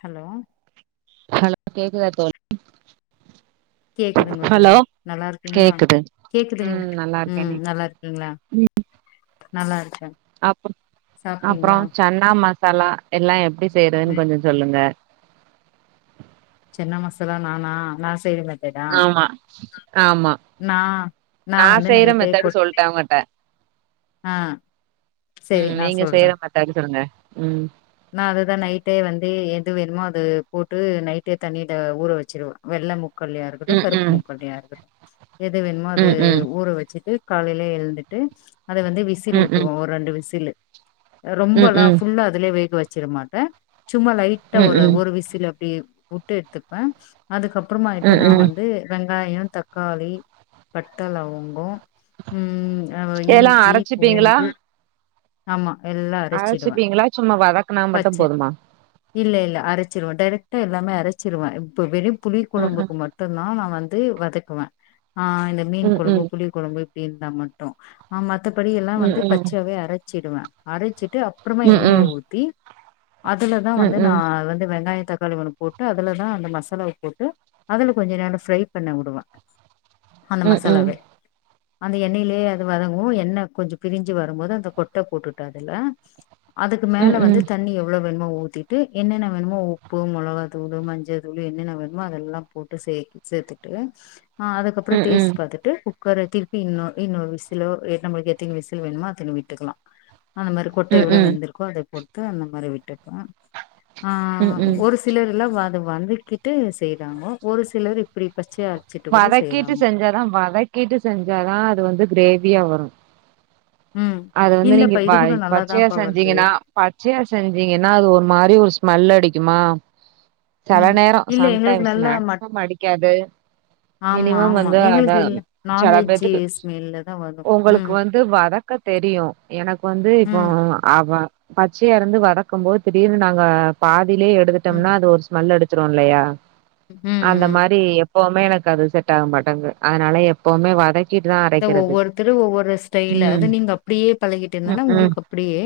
Hello hello கேக்குதா தோழி கேக்குதுங்க ஹலோ தோழி நல்லா இருக்கீங்களா கேக்குது கேக்குதுங் ம் நல்லா இருக்கே ம் நீ நல்லா இருக்கீங்களா நல்லா இருக் அ அப்புறம் சன்னா மசாலா எல்லா எப்படி செய்யறதுன்னு ம் கொஞ்ச சொல்லுங்க சென்னா மசாலா நானா நா செய்வே ஆமா ஆமா நா நா வந்து செய்யற நைட்டே மெத்தடு கொட் சொல்ட்டே அவங்கட்ட ஆ செரி ம் நீங்க செய்யற மெத்தேடு சொல்லுங்க ம் நான் அததுதான் நைட்டே வந்து எது வேணுமோ அது போட்டு நைட்டே தண்ணியில ஊற வச்சிருவே வெள்ளமு முக்கல்லையா இருக்கட்டு ம் கருப்பு ம் முக்கல்லையா இருக்கட்டு எது வேணுமோ அது ம் ம் ஊற வச்சுட்டு காலையிலேயே எழுந்துட்டு அதை வந்து ம் விசில் ம் ஊட்ருவோ ஒரு ரெண்டு விசிலு ம் ம் ரொம்பல்லா ஃபுல்லா அதுலயே வேக வச்சிரமாட்டே சும்மா லைட்டா ம் ம் ஒரு ஒரு விசில வுட்டு எடுத்துப்ப அதுக்கப்புறமாயிட்டு ம் நான் ம் வந்து வெங்காயம் தக்காளி பட்ட லவங்கம் ம் அ எல்லா இஞ்சி அரைச்சிப்பீங்களா பூண்டு ஆமா எல்லா அரச்சிடுவே அரைச்சிப்பீங்களா சும்மா வதக்கனா பச்ச மட்டும் போதுமா இல்ல இல்ல அரைச்சிருவே டைரெக்ட்டா எல்லாமே அரைச்சிருவே இப்ப வெறும் புளி ம் ம் குழம்புக்கு மட்டுதான் நான் வந்து வதக்குவே இந்த மீன் ம் குழும்பு ம் புளி குழம்பு இப்படி இருந்தா மட்டும் ஆ மத் மத்தபடியல்லா ம் வந்து ம் பச்சையாவே அரைச்சிடுவே அரைச்சிட்டு அப்புறமா ம் எண்ணெயை ம் ஊத்தி அதுலதான் ம் ம் வந்து நா ம் வந்து வெங்காய தக்காளி ஒண்ணு போட்டு அதுல தான் அந்த மசாலாவ போட்டு அதுல கொஞ்ச நேரம் ஃப்ரை பண்ண உடுவ அந்த ம் ம் ம் மசாலாவே அந்த எண்ணெயிலயே அது வதங்கு எண்ணெய் கொஞ்சம் பிரிஞ்சு வரும்போது அந்த கொட்டை போட்டுட்டோ அதுல அதுக்கு ம் மேல வந்து தண்ணி எவ்வளவு வேணுமோ ஊத்திட்டு என்னென்ன வேணுமோ உப்பு மொளகாதூளு மஞ்ச தூளு என்னென்ன வேணுமோ அதெல்லாம் போ ட்டு சே சேத்துட்டு அதுக்கப்ர டேஸ்டு பாத்துட்டு உப்பு குக்கர திருப்பி இன்னு இன்னு விசில நம்மளுக்கு எத்தனை விசில் வேணுமோ அத்தனை விட்டுக்கலா அந்த மாரி கொட்ட ம் எவ்வளோ ம் வெந்திருக்கோ அதை பொட்டு அந்த மாரி விட்டு ஆ ம் ம் ஒரு சிலர் எல்லாம் வாத வந்துக்கிட்டு செய்யறாங்கோ ஒரு சிலர் இப்படி வதக்கிட்டு செஞ்சாதான் வதக்கிட்டு செஞ்சாதான் அது வந்து கிரேவியா வரும் ம் அது வந்து நீங்க இல்லப்பா இது கூட பச்சையா நல்லாதான்ப்பா வருது செஞ்சீங்கன்னா பச்சையா செஞ்சீங்கன்னா அது ஒரு மாரி ஒரு ஸ்மெல் அடிக்குமா சில ம் நேரம் இல்ல எங்களுக்கு சம்டைம்ஸ் நல்லா மட் மேக்சிமம் அடிக்காது ஆமா மினிமம் ஆமா வந்து எங்களுக்கு அதான் இல்ல சில நான்வெஜ்ஜு பேத்துக்கு ஸ்மெல்ல தா வரு உங்களுக்கு ம் வந்து வதக்க தெரியு எனக்கு வந்து இப்போ ம் பச்சைய இருந்து வதக்கும் போது திடீர்னு நாங்க பாதிலயே ம் எடுத்துட்டோம்னா அது ஒரு ஸ்மெல் அடுத் துரு இல்லயா ம் அந்த ம் மாரி எப்பவுமே எனக்கு அது செட் ஆக மாட்டேங்கு அதனால எப்பவுமே வதக்கி ஒவ்வொருத்தரு ஒவ்வொரு ஸ்டைல ம் அது நீங்க அப்டியே பழகிட்டு இருந்தாலு உங்களுக்கு அப்டியே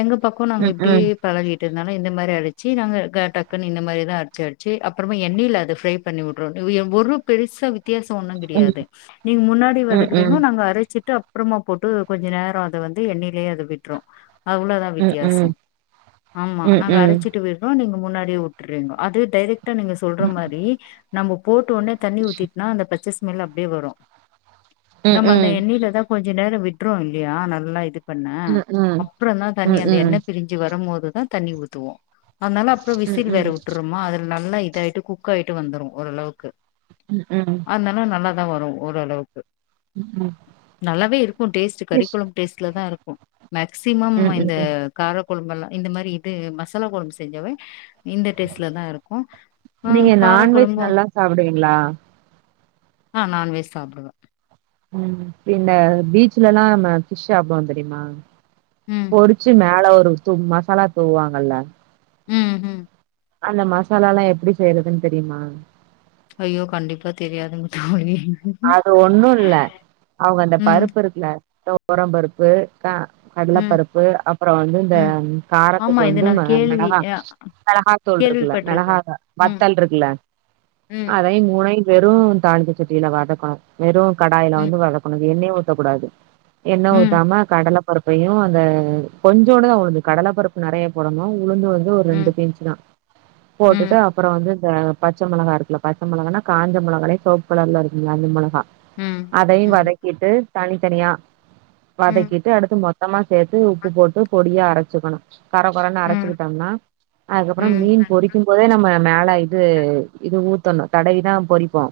எங்க பக்கோ நாங்க இப்டியே பழகிட்டு இருந்தாலு இந்த மாரி அடுச்சு க்கி நாங்க டக்குன்ன இந்த மாரிதா அரச்சி அரச்சி அப்பறமா எண்ணெயில அத ப்ரை பண்ணி விட்றோண்ட்டு எங் ஒரு பெருசா வித் வித்தியாசோ ஒன்னும் கெடையாது நீங்க முன்னாடி வதக்குறீங்கோ நாங்க அரச் வச்சுட்டு அப்பறமா போட்டு கொஞ்ச நேரோ அத வந்து எண்ணெயிலயே அத விட்ரு அவ்ளோதா வித்தியாசம் ஆமா நாங்க அரச்சிட்டு விட்றோ நீங்க முன்னாடியே உட்டுறீங்கோ அது டைரெக்ட்டா நீங்க சொல்ற மாரி நம்ம போட்டு டோனே தண்ணி ஊத்திட்னா அந்த பச்ச ஸ்மெல் அப்டியே வரு நம்ம அந்த எண்ணெயில தா கொஞ் ச நேரோ விட்ரு இல்லையா நல்லா இது பண்ண அப்பறந்தா தண்ணி அந்த எண்ணெ பிரிஞ்சு வரும்போது தா தண்ணி ஊத்துவோ அதுனால அப்றோ விசில் வேற விட்ருறோமா அது நல்லா இதா ஆயிட்டு குக் ஆயிட்டு வந்துரு ஓரளவுக்கு அது நால நல்லா தா வரு ஓரளவுக்கு நல்லாவே இருக்கூ டேஸ்ட்டு கறி ஃபிஷ் கொழம்பு டேஸ்ட்ல தா இருக்கூ மேக்சிமம் இந்த ம். கார கொழம்பெல்லா இந்த மாரி இது மசாலா கொழம்பு செஞ்சாவே இந்த டேஸ்ட்ல தா இருக்கூ ஆ நீங்க கார நான்வெஜ் கொழம்பும் நல்லா சாப்பிடுவீங்களா? ஆ நான்வெஜ் சாப்டுவே ம் இந்த பீச்ஜூலெல்லா நம்ப பிஷ் சாப்டுவோ தெரியுமா ம் பொறுச்சு மேல ஒரு து மசாலா தூவுவாங்கல்ல ம் ம் அந்த மசாலா எல்லா எப்டி செய்றதுன்னு தெரியுமா ஐயோ கண்டிப்பா தெரியாதுங்க தோழி அது ஒண்ணும் இல்ல அவுங்க அந்த ம் பருப்பு இருக்குல தொவரம் பருப்பு அ ம் கடலப்பருப்பு அப்பறோ வந்து இந்த ம் ஆமா காரத்துக்கு இது வந்து நா கேள்வி மெளகா அ மெளகா தூள் இருக்குல்ல கேள்விப்பட்ருக்கே மெளகாவ ம் வத்தல் இருக்குல்ல ம் அதையு மூணையு வெறு தாளிக்கச்சட்டியில வதக்கணும் வெறும் கடாயில வந்து ம் வதக்கணும் எண்ணெயு ஊத்தக்கூடாது என்ன ம் ஊத்தாம கடலப் பருப்பையு அந்த கொஞ்சோன்டுதா உளுந்து கடல பருப்பு நெறையா போடணு உளுந்து வந்து ஒரு ம் ரெண்டு பிஞ்ச்சு தா போட்டுட்டு ம் அப்பறோ வந்து பச்ச மெளகா இருக்குல்ல பச்ச மெளகானா காஞ்ச மெளகாலையே செவப் கலர்ல இருக்குமே அந்த மெளகா ம் ம் அதையு ம் வதக்கிட்டு தனித்தனியா வதக்கிட்டு அடுத்து மொத்தமா சேத் சேத்து உப்பு போட்டு பொடியா அரச்சுக்கணு கர கொரன்னு ம் அரச்சுக்கிட்டம்னா அதுக்கப்பறோ ம் மீன் பொறிக்கும் போதே நம்ம மேல லா இது இது ஊத்தணு தடவிதா பொறிப்போ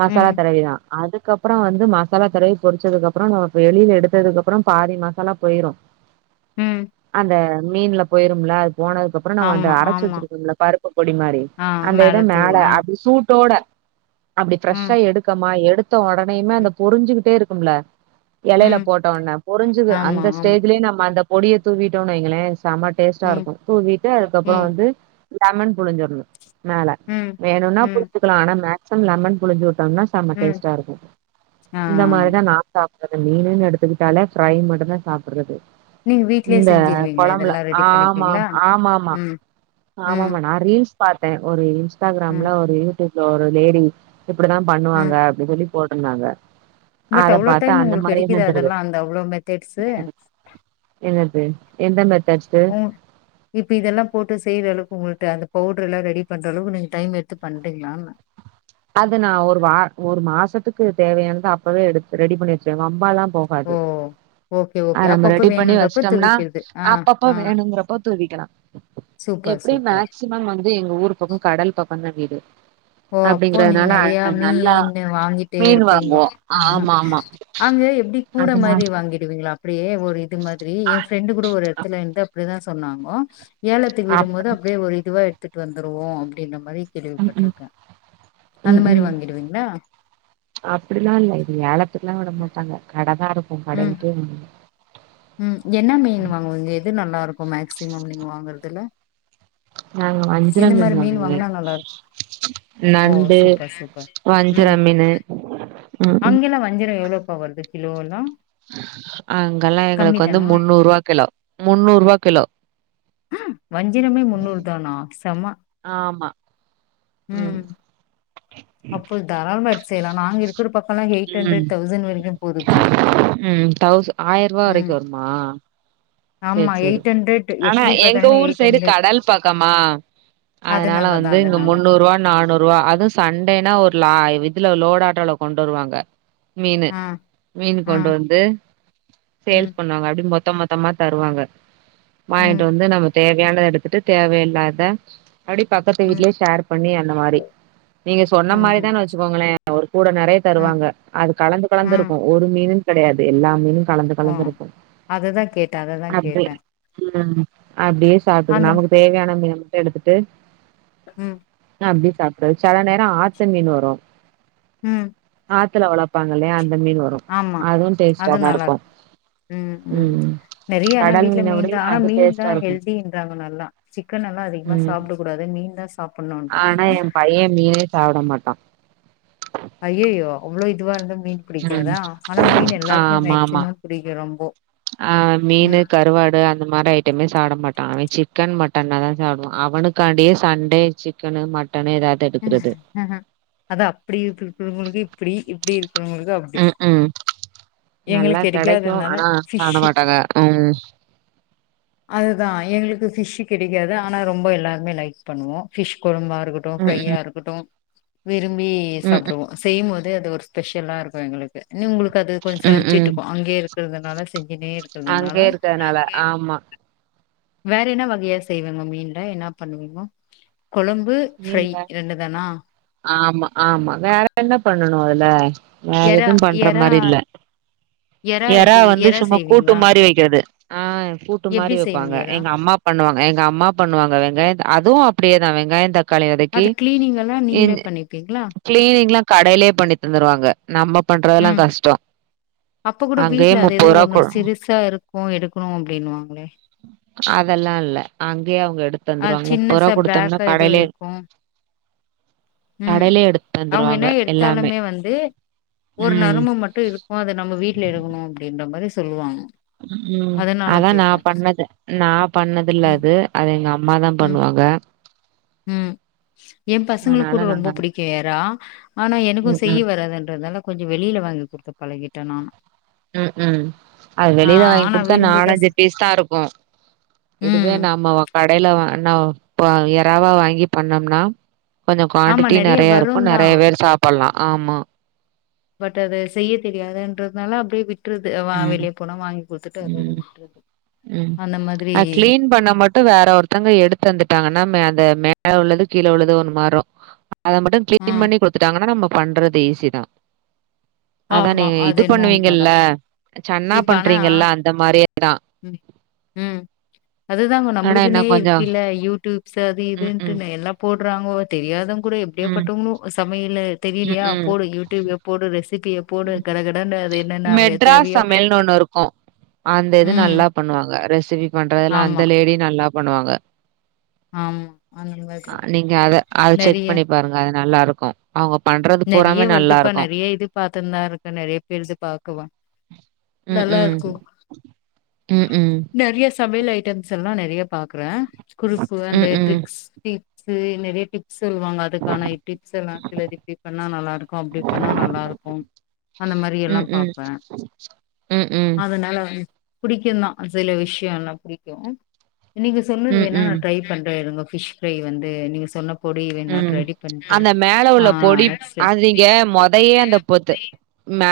மசாலா ம் தடவிதா அது கப்றோ வந்து மசாலா தடவி பொரிச்சதுக்கப்றோ நமக்கு வெளில எடுத்ததுக்கப்றோ பாதி மசாலா போய்ரு ம் அந்த மீன்ல போய்ரும்ல போனதுக்கப்றோ நம்ம அந்த ஆமா அரச்சு ஆமா வெச்சுருக்கோம்ல பருப்பு பொடி மாரி ஆ அந்த இத தூவு மேல ஆ அப்டி சூட்டோட அப்டி ம் ஃப்ரெஷ்ஷா எடுக்கம்மா எடுத்த ஒடனேமே அந்த ம் பொரிஞ்சுகுட்டே இருக்கும்ல எலைல ம் போட்டோன்ன பொரிஞ்சது ஆமா அந்த ஆமா ஸ்டேஜ்லயே நம்ம அந்த பொடிய தூவிட்டோன் வைங்களே செம டேஸ்ட்டா ம் இருக்கும் தூவிட்டு அதுக்கப்பறோ ம் வந்து லெமன் புழிஞ்சற்ணு மேல ம் வேணுனா ம் புழிஞ்சுக்கலா ஆனா மேக்சிமம் லெமன் புழிஞ்சுவுட் டோனா செம ம் டேஸ்டா இருக்கூ ஆ இந்த மாரிதா நா சாப் ப்டே மீனுன் எடுத்துக்குட்டாலே ஃப்ரை மட்டுதா சாப்றது நீங்க வீட்லயே இந்த செஞ்சிருவீங்களா கொழம்புல இதெல்லா ரெடி ஆமா பண்ணிப்பீங்களா ஆமாம்மா ம் ஆமா ம் மேடோ ரீல்ஸ் பாத்தே ஒரு ம் இன்ஸ்டாக்ராம்ல ஒரு யூடூப்ல ஒரு லேடி இப்டிதா பண்ணுவாங்க ம் அப்டி சொல்லி போட்ருந்தாங்க பட் அத அவ்ளோ பாத்து டைம் அந்த உங்களுக்கு மாரியே எடுக்குதா செஞ்சுர்றது அதெல்லா அந்த அவ்ளோ மெத்தட்ஸு என்னது என்னது எந்த மாரி ம் இப்ப இதெல்லா போட்டு செய்றேல [unintelligible] பவுடெர்லா ரெடி பண்ற அளவு நீங்க டைம் எடுத்து பண்றீங்ளா அது நா ஒரு வா ஒரு மாசத்துக்கு தேவையானது அப்பவே எடுத்து ரெடி பண்ணி வெச்சுருவே வம்பல்லா ஓ போகாது ஓகே ஓகே ஆ நம்ம அப்பப்ப ரெடி பண்ணி வேணுன்றப்ப வெஸ்ட்டோம்னா துவிக்கிறது ஆ அப்பப்ப ஆ வேணுங்குறப்ப தூவிக்கலா சூப்பர் எப்டி சூப்பர் மேக்சிமம் வந்து எங்க ஊர் பக்கோ கடல் பக்கோ தா வீடு ஓ அப்போ நீங்க அப்டிங்கறதுனால நெறைய அ நல்லா மீன்னு வாங்கிட்டே மீன் இருப்பீங்கோ வாங்குவோ ஆமா ஆமா அங்க எப்டி கூட அதனால மாரி வாங்கிடுவீங்ளா அப்டியே ஒரு இது மாதிரி எ ஃப்ரெண்டு் கூட ஒரு எடத்துலருந்து அப்டிதா சொன்னாங்கோ ஏலத்துக் விடும்மோது அப்டி அப்டியே ஒரு இதுவா எத்துட் வந்துருவோ அப்டின்ற மாரி ம் ம் கேள்விபட்ருக்கே ம் ம் அப்டிலா இல்ல இது ஏழத்துக்குலா விடமாட்டாங்க கட தா ம் இருக்கு [unintelligible] ம் என்ன மீன் வாங்குவீங்க எது நல்லாருக்கு மேக்சிமம் நீங்க வாங்குறதுல நாங்க வஞ்சர எந்த மாரி மீன் வாங்குவே வாங்கனா நல்லாருக் ஓ நண்டு சூப்பர் சூப்பர் வஞ்சர ம் மீனு ம் ம் அங்கெல்லா வஞ்சரோ எவ்ளோ பா வர்து கிலோலா அங்கல்லா எங்ளுக்கு வந்து முன்னூறுவா கிலோ முன்னூறுவா கிலோ ஆ வஞ்சிரமே முன்னூறு தானா செம ஆமா ம் அப்போ தாராளமா எடுத்து செய்லா நாங்க இருக்குற பக்கோலா இங்க எயிட் ம். ஹண்ரட் தௌசண் வரிக்குமே போதுப்பா ம் தௌஸ் ஆயர்ருவா வரிக்கு ம் வருமா செரி ஆமா செரி எயிட் ஹண்ட்ரட் ஆனா எப்டி எங்க பாத்தாலுமே ஊர் எயிட் சைடு ஹண்ட்ரட் கடல் பாக்கமா அதனால அதனாலதா வந்து இங்க அதனாலதா முன்னூறுவா நானூறுவா அதுவு சண்டே ன்னா ஒருலா இதுல லோட் ஆட்டோல கொண்டு வருவாங்க மீன்னு ஆ மீன்னு ஆ கொண்டு வந்து ம் சேல்ஸ் பண்ணுவாங்க அப்டி மொத்தோ மொத்தோமா தருவாங்க வாங்கிட்டு ம் வந்து நம்ம தேவையானத எடுத்துட்டு தேவயில்லாத அப்டி பக்கத்து ம் வீட்லயே ஷேர் பண்ணி அந்த மாரி நீங்க ம் சொன்ன மாரி ம் தான் வெச்சுக்கோங்ளே ஒரு கூட நெறைய ம் தருவாங்க அது கலந்து ம் கலந்துருக்கும் ஒரு மீன் கடையாது எல்லா மீனு கலந்து ஓ கலந்துருக்கு அததா கேட்டே அததா அப்டி கேட்டே ம் அப்டியே சாப்ட்டுகணு அந்த நமக்கு தேவயான மீன [inaudible] எடுத்துட்டு ம் அப்டியே சாப்ட்றது செல நேரோ ஆத்து மீன் வரு ம் ஆத்துல வளப்பாங்க இல்லையா அந்த மீன் வரும் ஆமா அதுவும் அது டேஸ்டாதான் இருக்கு ம் நிறைய ஆனா கடல் வீ்ட்ல மீன மீன்தான் விடயும் ஆனா அது டேஸ்ட்டா மீன்தான் இருக்கும். ஹெல்தின்றாங்க நல்லா சிக்கன் எல்லாம் அதிகமா ம். சாப்டக்கூடாது மீன் மீன்தா ஆனா சாப்டணும்ன்றாங்கோ என் பையன் மீனே சாப்ட மாட்டா ஐயயோ அவ்ளோ இதுவா இருந்த மீன் ம். பிடிக்காதா ஆனா மீன் எல்லார்க்குமே ஆமாமா. மேக்சிமம் புடிக்கு ரொம்ப ஆ மீனு கருவாடு அந்த மாரி ஐட்டமே சாப்ட மாட்டா அவெ சிக் சிக்கன் மட்டன்னாதான் சாப்டுவா அவனுக்காண்டியே சண்டே சிக்கனு மட் அத அப்டி இருக்கவங்களுக்கு இப்டி இப்டி இருக் ருக்கிறவங்களுக்கு அப்டி ம் ம் நல்லா எங்களுக்கு கெடைக்கு கெடைக்காததுனால ஆனா சாப்ட ஃபிஷ்ஷு மாட்டாங்க ம் அதுதா எங்களுக்கு ஃபிஷ்ஷூ கெடைக்காது ஆனா ரொம்ப எல்லாருமே லைக் பண்ணுவோ ஃபிஷ் கொழம்பா ம் ம் ஃப்ரையாருக்கட்டு விரும்பி ம் சாப்டுவோ செய்யும்போது அது ஒரு ஸ்பெஷலாருக்கு எங்களுக்கு இன்னும் உங்களுக்கு அது கொஞ்சம் ம் ம் சழிச்சுட்ருக்கு அங்கயே இருக்கிறதுனால செஞ்சுனே இருக்கதுனால அங்கயே இருக்கறனால ஆமா வேற என்ன வகையா செய்விங்கோ மீன்ல என்னா பண்ணுவீங்கோ கொழம்பு ஃப்ரை மீன்ல இரண்டு தானா ஆமா ஆமா வேற என்ன பண்ணனு அதுல வேற எறா எது பண்ற எறா மாரி இல்ல எறா வந்து சும்மா கூட்டு மாரி வைக்கிறது ஆ கூட்டு எப்டி மாரி செய்வீங்க வெப்பாங்க எறா எங்க அம்மா பண்ணுவாங்க எங்க அம்மா பண்ணுவாங்க வெங்காய அதுவு அப்டியே தா வெங்காய தக் காளி வதக்கி அது கிளீனிங் எல்லா இஞ் நீங்களே பண்ணிப்பீங்களா கிளீனிங்லா கடைலயே பண்ணி தந்துருவாங்க நம்ப பண்றதெல்லா ம் கஷ்டோ அப்ப கூட அங்கயே வீட்ல அத ஏதோ முப்பது ரூவா ஒண்ணு கொடு சிறுசா இருக்கு எடுக்கனு அப்படின்னு வாங்களே அதெல்லா இல்ல அங்கேயே அவுங்க எடுத் தந்துருவாங்க முப்போர்வா குடுத்தம்னா கடைலயே போம் ம் கடையிலயே எடுத்து அவுங்க தந்துருவாங்க என்ன எல்லாமே எடுத்தாலுமே வந்து ஒரு ம் நரம்பு மட்டு இருக்கு அத நம்ம வீட்ல எடுக்கணு அப்டின்ற மாரி சொல்லுவாங்க ம் அதனால அதா நா கேட்டே பண்ணது நா பண்ணதில்ல ம் அது அது எங்க அம்மாதா ம் பண்ணுவாங் க ம் எ பசங்களுக் கூட அதனால ரொம்போ நாங்க புடிக்கு எறா ஆனா எனக்கு ம் செய்ய ம் வராதுன்றத்னால கொஞ்ச வெளில வாங்கி குடுத்து பழகிட்டே நானு ம் ம் அது ஆ வெளில வாய்ங் ஆனா குடுத்தா விரும்பிதா நாலஞ்சி சா பீஸ் தா இருக்கு இதுவே ம் நாம ஒ கடையில வ னா பா எறாவா வாங்கி பண்ணம்னா கொஞ்சோ ஆமா குவாண்டிட்டி நெறைய நெறையருக்கு வருந்தா நெறைய பேர் சாப்பல்லா ஆமா பட் அது செய்ய தெரியாதுன்றத்னால அப்டியே விட்றது அ வா ம் வெளிய போனா வாங் குடுத்துட்டு அதோட ம் விட்றது ம் அ கிளீன் பண்ணா மட்டு வேற ஒருத்தங்க எடுத் தந்துட்டாங்கனா மே அந்த மேல உள்ளது கீழ உள்ளது ஒன்னு மாரோ அத மட்டு ஆ கிளீன் பண்ணி குடுத்துட்டாங்னா நம்ம பண்றது ஈஸி தா அதா ஆமா நீங்க அது இது என்னமோ உண்மதா பண்ணுவீங்கல்ல சன்னா இப்ப ஆனா பண்றீங்கல்ல அந்த மாரி ம் ம் அது தாங்க ஆனா என்ன நம்ளுக்கின்னே கொஞ்சம் இருக்கில்ல யூடூப் சரி ம், ம், இதுன்ட்டுனே எல்லா போட்றாங்கோ தெரியாத கூட எப்டியாப் ம், பட்டவங்களு சமையலே ம், தெரியிலியா ம். போடு யூடியூப்ய போடு ரெசிபிய போடு கட கடனு அது என்னனா வே மெட்ராஸ் தேவையோ சமையல்னு ஒண்ணு இருக்கும். அந்த ம் நல்லா பண்ணுவாங்க ரெசிபி பண்றதுலா அந்த ஆமா லேடி நல்லா பண்ணுவாங்க ஆமா அந்த அ மாதிரி நீங்க அத அத செக் நெறைய பண்ணி பாருங்க அது நல்லாருக்கு அவுங்க பண்றது பூராமே நல்லாருக்கு லா இருக்குன் நெறைய பேருது பாக்கவா ம், ம், நல்லாருக்கு ம் ம் சமையல் ஐட்டம்ஸ் எல்லா நெறையா பாக்குறே குருப்பு அந்த ம், ம், ட்ரிக்ஸ் ஸு நெறைய டிப்ஸ் சொல்லுவாங்க அதுக்கான டிப்ஸ் எல்லா சில டிப் பண்ணா நல்லா இருக்கு அப்டி பண்ணா நல்லா இருக்கு அந்த மாரி எல்லா ம், ம், பாப்பே ம், அதனால வந் புடிக்கு தா சில விஷ்யோல்லா புடிக்கு நீங்க சொன்னது ம், வேனா நா ம், ட்ரை பண்றே உங்க ஃபிஷ் ஃப்ரை வந்து நீங்க சொன்ன பொடி வேனாட் ம். ரெடி பண்ட்டு அந்த மேல உள்ள ஆ பொடி ரெக்ஸு அது நீங்க மொதயே அந்த பொத்து மே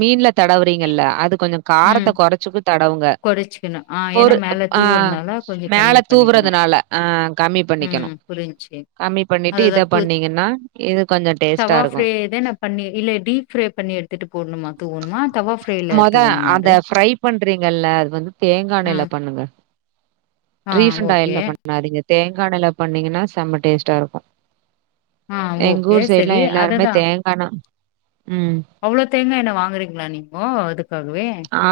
மீன்ல தடவுறீங்கல்ல அது கொஞ்ச ம் காரத்த கொறச்சுக் தடவுங்க கொறச்சிக்கணு ஆ ஏன்னா பொரு அப் மேல ஆ தூவுறனால கொஞ்சோ மேல கம்மி பண்ணிக்கணு தூவுறதுனால அ கம்மி ம் பண்ணிக்கணும். புரிஞ்ச்சி கம்மி பண்ணிட்டு இத அததா பு பண்ணீங்கன்னா, இது கொஞ்சம் டேஸ்ட்டா தவா ஃப்ரை இருக்கும். தா நா பண்ணி இல்ல டீப் ஃப்ரை பண்ணி எடுத்துட்டு போட்னுமா தூவனுமா மொத அத ஃப்ரை பண்றீங்கல்ல அது வந்து தேங்காண்ணேல ம் பண்ணணுங்க ஆ ரீப்ண்ட் ஓகே ஆயில பண்ணாதீங்க தேங்காண்ணேல பண்ணீங்கனா செம்ம டேஸ்ட்டாருக்கு ஆ எங்க ஓகே ஊர் சைட்லா செரி எல்லாருமே அததா தேங்காணெ அவ்ளோ தேங்கா எண்ணெ வாங்குறீங்ளா நீங்கோ அது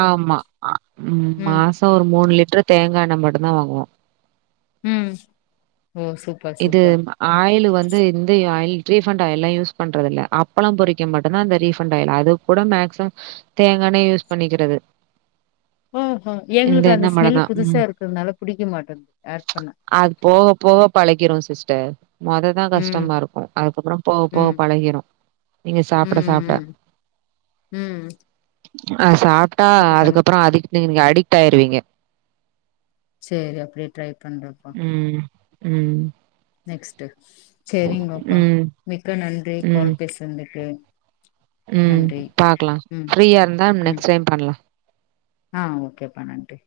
ஆமா ஆ ம் மாசோ ஒரு மூணு லிட் ட்ரு தேங்கா எண்ணெ மட்டுந்தா வாங்குவோ ம் ஓ சூப்பர் இது சூப்பர் ஆயில்லு வந்து இந்த ஆயில் ரீஃபண்ட் ஆயில்லா யூஸ் பண்றதுல்ல அப்பளம் பொறிக்க மட்டுந்தா அந்த ரீபண்ட் ஆயில் அது கூட மேக்சிமம் தேங்கா யூஸ் பண்ணிக்கிறது ஓஹோ இந்த எங்களுக்கு அந்த எண்ணெய் மட்டும் ஸ்மெல் தான். புதுசா ம். இருக்குறதுனால புடிக்க மாட்டேது ஆட் பண்ண அது போக போக பளக்கிறு சிஸ்டர் மொததா ம் கஷ்டமா இருக்கு அதுக்கப்புறம் போக போக ம் பழகிரு நீங்க சாப்ட ம் சாப்ட ம் ம் அ சாப்ட்டா அப்ப கண் அதுக்கப்புற அதுக்கு நீங்க அடிக்ட் ஆயிருவீங்க செரி அப்டியே ட்ரை பண்றேப்பா ம். ம் நெக்ஸ்ட்டு செரிங்கப்பா ம். மிக்க நன்றி ம். கால் பேசுந்துக்கு ம் பாக்கலா ஃப்ரீயா இருந்தா ம் நெக்ஸ்ட் டைம் பண்லா ஆ ஓகேப்பா நன்றி